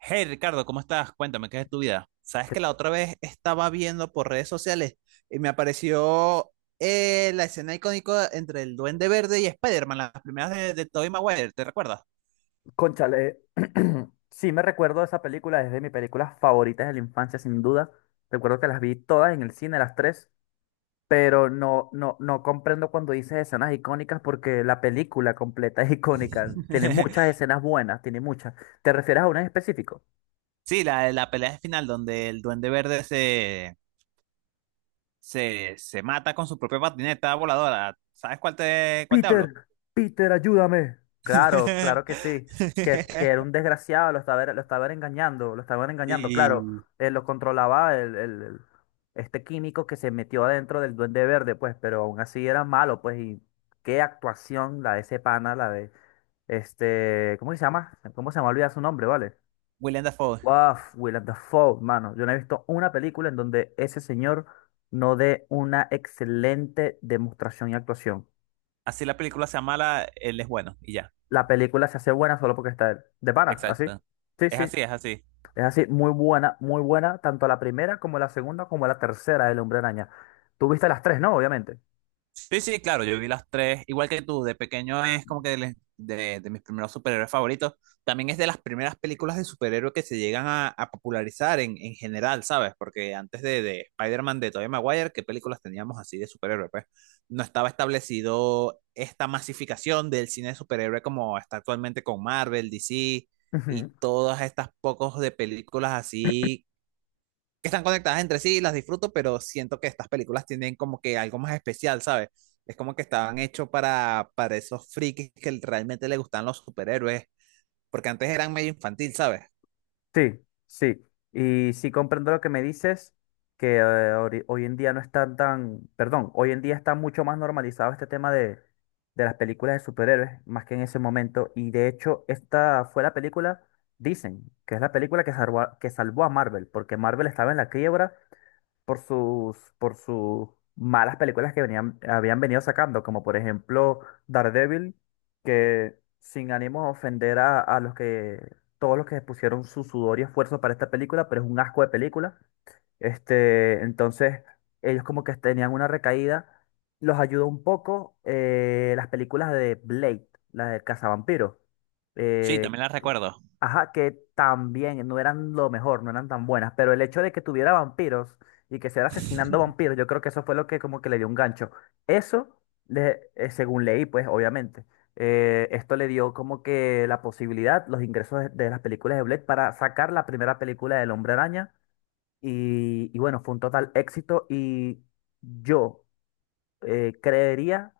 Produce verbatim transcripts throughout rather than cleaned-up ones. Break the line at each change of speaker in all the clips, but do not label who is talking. Hey Ricardo, ¿cómo estás? Cuéntame, ¿qué es de tu vida? Sabes que la otra vez estaba viendo por redes sociales y me apareció eh, la escena icónica entre el Duende Verde y Spider-Man, las primeras de, de Tobey Maguire, ¿te recuerdas?
Cónchale, sí me recuerdo esa película, es de mis películas favoritas de la infancia, sin duda. Recuerdo que las vi todas en el cine, las tres, pero no, no, no comprendo cuando dices escenas icónicas porque la película completa es icónica. Tiene muchas escenas buenas, tiene muchas. ¿Te refieres a una en específico?
Sí, la, la pelea final donde el Duende Verde se, se, se mata con su propia patineta voladora. ¿Sabes cuál te, cuál te hablo?
Peter, Peter, ayúdame. Claro, claro que sí, que, que era un desgraciado, lo estaba, lo estaba engañando, lo estaban engañando, claro,
Y
eh, lo controlaba el, el- el- este químico que se metió adentro del Duende Verde, pues, pero aún así era malo, pues, y qué actuación la de ese pana, la de, este, ¿cómo que se llama? ¿Cómo se llama? Olvida su nombre, ¿vale?
Willem Dafoe.
Wow, Willem Dafoe, mano, yo no he visto una película en donde ese señor no dé una excelente demostración y actuación.
Así la película se llama la- Él es bueno y ya.
La película se hace buena solo porque está él. De pana, así.
Exacto.
Sí,
Es
sí.
así, es así.
Es así, muy buena, muy buena, tanto la primera como la segunda como la tercera del Hombre Araña. Tú viste las tres, ¿no? Obviamente.
Sí, sí, claro, yo vi las tres, igual que tú, de pequeño es como que de, de- de mis primeros superhéroes favoritos. También es de las primeras películas de superhéroes que se llegan a, a popularizar en, en general, ¿sabes? Porque antes de, de Spider-Man de Tobey Maguire, ¿qué películas teníamos así de superhéroes? Pues no estaba establecido esta masificación del cine de superhéroe como está actualmente con Marvel, D C
Ujú.
y todas estas pocos de películas así que están conectadas entre sí, las disfruto, pero siento que estas películas tienen como que algo más especial, ¿sabes? Es como que estaban hechos para, para esos frikis que realmente le gustan los superhéroes, porque antes eran medio infantil, ¿sabes?
Sí, sí. Y sí comprendo lo que me dices, que eh, ori- hoy en día no están tan, perdón, hoy en día está mucho más normalizado este tema de, de las películas de superhéroes, más que en ese momento. Y de hecho, esta fue la película, dicen, que es la película que salvó, a- que salvó a Marvel, porque Marvel estaba en la quiebra por sus, por sus malas películas que venían, habían venido sacando, como por ejemplo Daredevil, que sin ánimo a ofender a, a los que, todos los que pusieron su sudor y esfuerzo para esta película, pero es un asco de película. Este, entonces, ellos como que tenían una recaída, los ayudó un poco eh, las películas de Blade, la del cazavampiros.
Sí,
eh,
también las recuerdo.
Ajá, que también no eran lo mejor, no eran tan buenas, pero el hecho de que tuviera vampiros y que se era asesinando vampiros, yo creo que eso fue lo que como que le dio un gancho. Eso, le- eh, según leí, pues obviamente, eh, esto le dio como que la posibilidad, los ingresos de, de las películas de Blade para sacar la primera película del Hombre Araña y, y bueno, fue un total éxito y yo eh, creería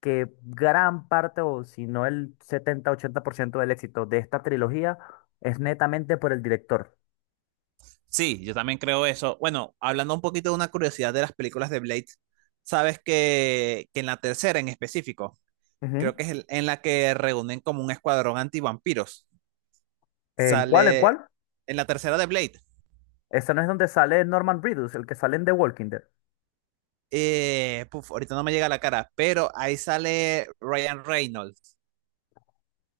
que gran parte, o si no el setenta ochenta por ciento del éxito de esta trilogía, es netamente por el director.
Sí, yo también creo eso. Bueno, hablando un poquito de una curiosidad de las películas de Blade, sabes que, que en la tercera en específico, creo
Ujú.
que es el- en la que reúnen como un escuadrón antivampiros,
¿En cuál? ¿En
sale
cuál?
en la tercera de Blade,
Esta no es donde sale Norman Reedus, el que sale en The Walking Dead.
eh, puf, ahorita no me llega a la cara, pero ahí sale Ryan Reynolds.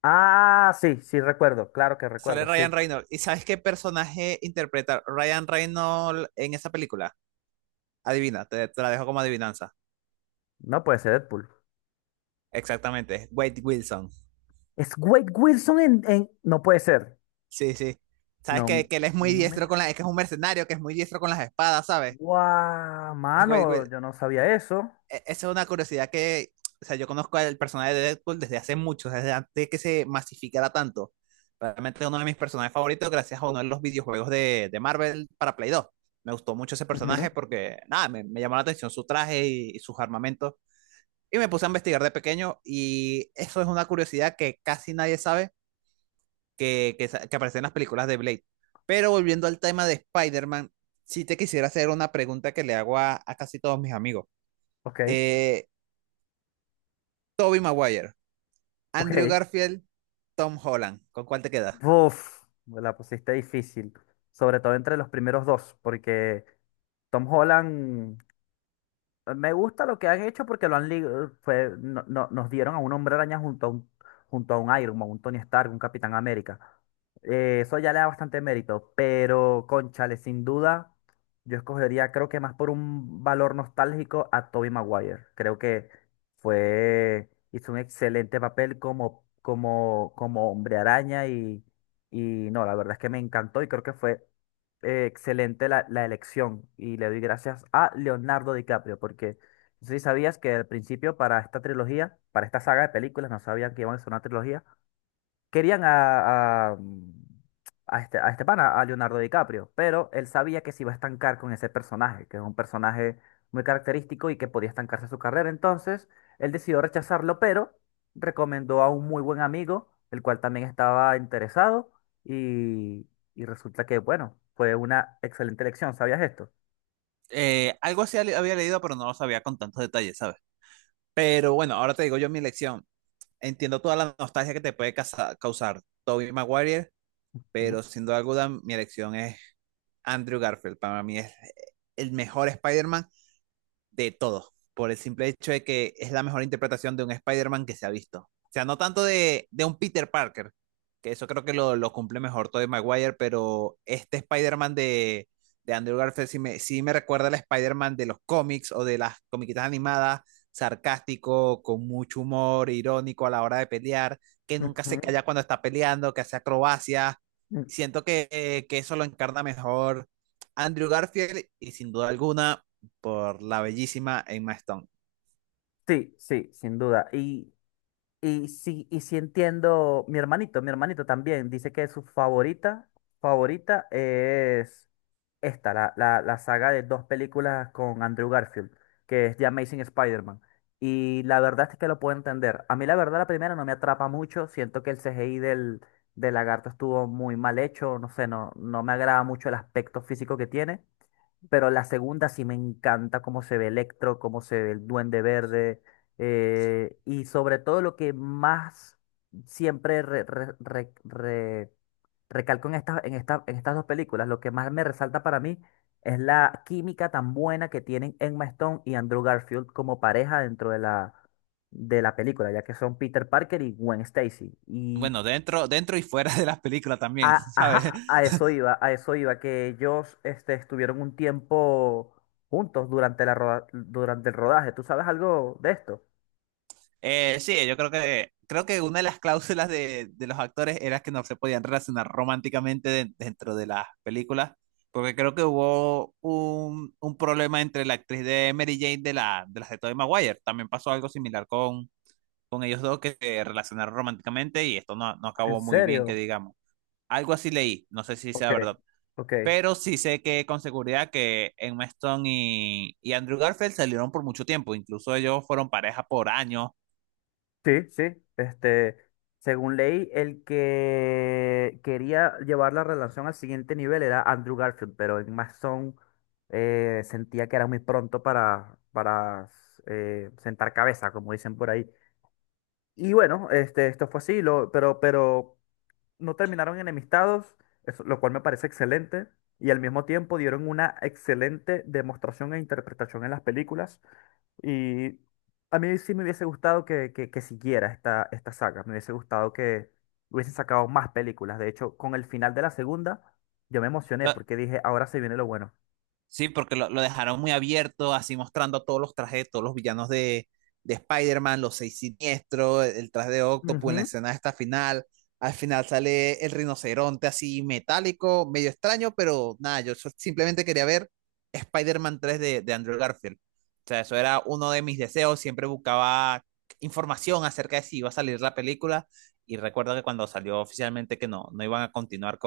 Ah, sí, sí, recuerdo, claro que
Sale
recuerdo,
Ryan
sí.
Reynolds. ¿Y sabes qué personaje interpreta Ryan Reynolds en esa película? Adivina, te, te la dejo como adivinanza.
No puede ser Deadpool.
Exactamente, Wade Wilson.
Es Wade Wilson en, en- No puede ser.
Sí, sí. ¿Sabes
No,
que, que él es muy
no me...
diestro con la... Es que es un mercenario que es muy diestro con las espadas, ¿sabes?
¡Guau!
Es Wade
Mano,
Wil-
yo no sabía eso.
e- esa es una curiosidad que, o sea, yo conozco al personaje de Deadpool desde hace mucho, desde antes que se masificara tanto. Realmente es uno de mis personajes favoritos gracias a uno de los videojuegos de, de Marvel para Play dos. Me gustó mucho ese
Ujú.
personaje porque, nada, me, me llamó la atención su traje y, y sus armamentos. Y me puse a investigar de pequeño y eso es una curiosidad que casi nadie sabe que, que, que aparece en las películas de Blade. Pero volviendo al tema de Spider-Man, sí te quisiera hacer una pregunta que le hago a, a casi todos mis amigos.
Ok.
Eh, Tobey Maguire, Andrew
Ok.
Garfield, Tom Holland. ¿Con cuál te quedas?
Uf, me la pusiste difícil, sobre todo entre los primeros dos, porque Tom Holland me gusta lo que han hecho porque lo han li- fue, no- no- nos dieron a un Hombre Araña junto a un, junto a un Iron Man, un Tony Stark, un Capitán América. Eh, eso ya le da bastante mérito, pero cónchale, sin duda, yo escogería, creo que más por un valor nostálgico, a Tobey Maguire. Creo que fue, hizo un excelente papel como, como, como Hombre Araña y, y no, la verdad es que me encantó y creo que fue eh, excelente la, la elección y le doy gracias a Leonardo DiCaprio, porque no sé si sabías que al principio para esta trilogía, para esta saga de películas, no sabían que iban a ser una trilogía, querían a, a, a este, a este pana, a Leonardo DiCaprio, pero él sabía que se iba a estancar con ese personaje, que es un personaje muy característico y que podía estancarse su carrera. Entonces, él decidió rechazarlo, pero recomendó a un muy buen amigo, el cual también estaba interesado, y, y resulta que, bueno, fue una excelente elección. ¿Sabías esto?
Eh, algo así había leído, pero no lo sabía con tantos detalles, ¿sabes? Pero bueno, ahora te digo yo mi elección. Entiendo toda la nostalgia que te puede casa- causar Tobey Maguire,
Ujú,
pero sin duda alguna mi elección es Andrew Garfield. Para mí es el mejor Spider-Man de todo, por el simple hecho de que es la mejor interpretación de un Spider-Man que se ha visto. O sea, no tanto de, de un Peter Parker, que eso creo que lo, lo cumple mejor Tobey Maguire, pero este Spider-Man de, de Andrew Garfield sí me, sí me recuerda al Spider-Man de los cómics o de las comiquitas animadas, sarcástico, con mucho humor, irónico a la hora de pelear, que nunca se
ujú.
calla cuando está peleando, que hace acrobacias.
Mm,
Siento que, eh, que eso lo encarna mejor Andrew Garfield y sin duda alguna por la bellísima Emma Stone.
Sí, sí, sin duda. Y y sí, y sí entiendo, mi hermanito, mi hermanito también dice que su favorita, favorita es esta, la, la, la saga de dos películas con Andrew Garfield, que es The Amazing Spider-Man. Y la verdad es que lo puedo entender. A mí la verdad la primera no me atrapa mucho, siento que el C G I del, del lagarto estuvo muy mal hecho, no sé, no, no me agrada mucho el aspecto físico que tiene. Pero la segunda sí me encanta cómo se ve Electro, cómo se ve el Duende Verde eh, y sobre todo lo que más siempre re- re- re- re- recalco en estas, en esta- en estas dos películas, lo que más me resalta para mí es la química tan buena que tienen Emma Stone y Andrew Garfield como pareja dentro de la, de la película, ya que son Peter Parker y Gwen Stacy. Y
Bueno, dentro, dentro y fuera de las películas también,
a,
¿sabes?
ajá, a eso iba, a eso iba, que ellos este, estuvieron un tiempo juntos durante la roda- durante el rodaje. ¿Tú sabes algo de esto?
Eh, sí, yo creo que, creo que una de las cláusulas de, de los actores era que no se podían relacionar románticamente de- dentro de las películas, porque creo que hubo un, un problema entre la actriz de Mary Jane de, la, de las de Tobey Maguire. También pasó algo similar con, con ellos dos que se relacionaron románticamente y esto no, no
¿En
acabó muy bien, que
serio?
digamos. Algo así leí, no sé si
Ok,
sea verdad.
ok.
Pero sí sé que con seguridad que Emma Stone y, y Andrew Garfield salieron por mucho tiempo. Incluso ellos fueron pareja por años.
Sí, sí. Este, según leí, el que quería llevar la relación al siguiente nivel era Andrew Garfield, pero en Mason eh, sentía que era muy pronto para, para eh, sentar cabeza, como dicen por ahí. Y bueno, este, esto fue así, lo, pero, pero no terminaron enemistados, eso- lo cual me parece excelente, y al mismo tiempo dieron una excelente demostración e interpretación en las películas. Y a mí sí me hubiese gustado que, que, que siguiera esta, esta saga, me hubiese gustado que hubiesen sacado más películas. De hecho, con el final de la segunda, yo me emocioné
Lo-
porque dije, ahora se viene lo bueno.
Sí, porque lo, lo dejaron muy abierto, así mostrando a todos los trajes, todos los villanos de, de Spider-Man, los seis siniestros, el, el traje de Octopus en la
Ujú.
escena de esta final. Al final sale el rinoceronte así metálico, medio extraño, pero nada, yo so- simplemente quería ver Spider-Man tres de, de Andrew Garfield. O sea, eso era uno de mis deseos, siempre buscaba información acerca de si iba a salir la película y recuerdo que cuando salió oficialmente que no, no iban a continuar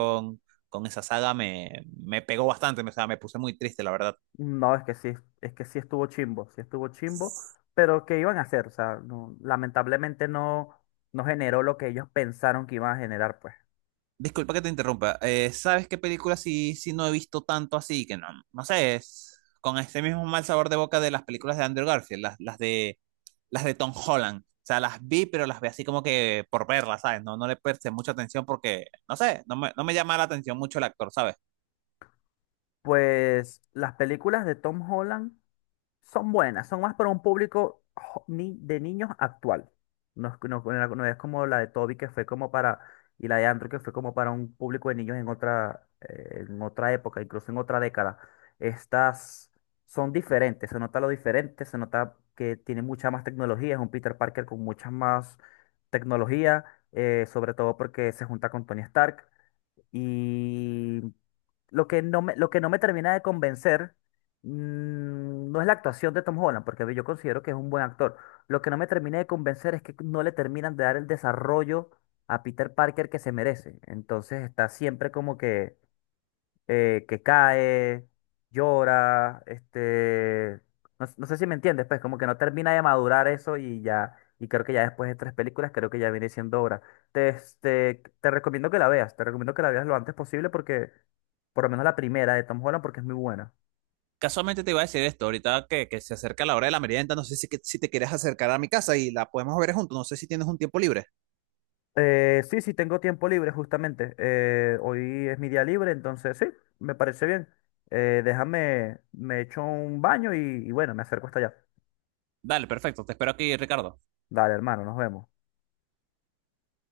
con esa saga me, me pegó bastante, me, o sea, me puse muy triste, la verdad.
No, es que sí, es que sí estuvo chimbo, sí estuvo chimbo, pero ¿qué iban a hacer? O sea, no- lamentablemente no, no generó lo que ellos pensaron que iban a generar, pues.
Disculpa que te interrumpa, eh, ¿sabes qué película sí, sí no he visto tanto así? Que no, no sé, es con ese mismo mal sabor de boca de las películas de Andrew Garfield, las, las de, las de Tom Holland. O sea, las vi, pero las vi así como que por verlas, ¿sabes? No, no le presté mucha atención porque, no sé, no me, no me llama la atención mucho el actor, ¿sabes?
Pues las películas de Tom Holland son buenas, son más para un público jo- ni- de niños actual. No es, no- no- no es como la de Toby que fue como para, y la de Andrew que fue como para un público de niños en otra, eh, en otra época, incluso en otra década. Estas son diferentes, se nota lo diferente, se nota que tiene mucha más tecnología, es un Peter Parker con mucha más tecnología, eh, sobre todo porque se junta con Tony Stark. Y lo que no me, lo que no me termina de convencer mm, no es la actuación de Tom Holland, porque yo considero que es un buen actor. Lo que no me termina de convencer es que no le terminan de dar el desarrollo a Peter Parker que se merece. Entonces está siempre como que eh, que cae, llora, este, no, no sé si me entiendes, pues como que no termina de madurar eso y ya, y creo que ya después de tres películas, creo que ya viene siendo hora. Te, este, te recomiendo que la veas, te recomiendo que la veas lo antes posible porque, por lo menos la primera de Tom Holland, porque es muy buena.
Casualmente te iba a decir esto, ahorita que, que se acerca la hora de la merienda, no sé si, que- si te quieres acercar a mi casa y la podemos ver juntos, no sé si tienes un tiempo libre.
Eh, sí, sí, tengo tiempo libre justamente. eh, hoy es mi día libre, entonces sí, me parece bien. Eh, déjame, me echo un baño y y bueno, me acerco hasta allá.
Dale, perfecto, te espero aquí, Ricardo.
Dale, hermano, nos vemos.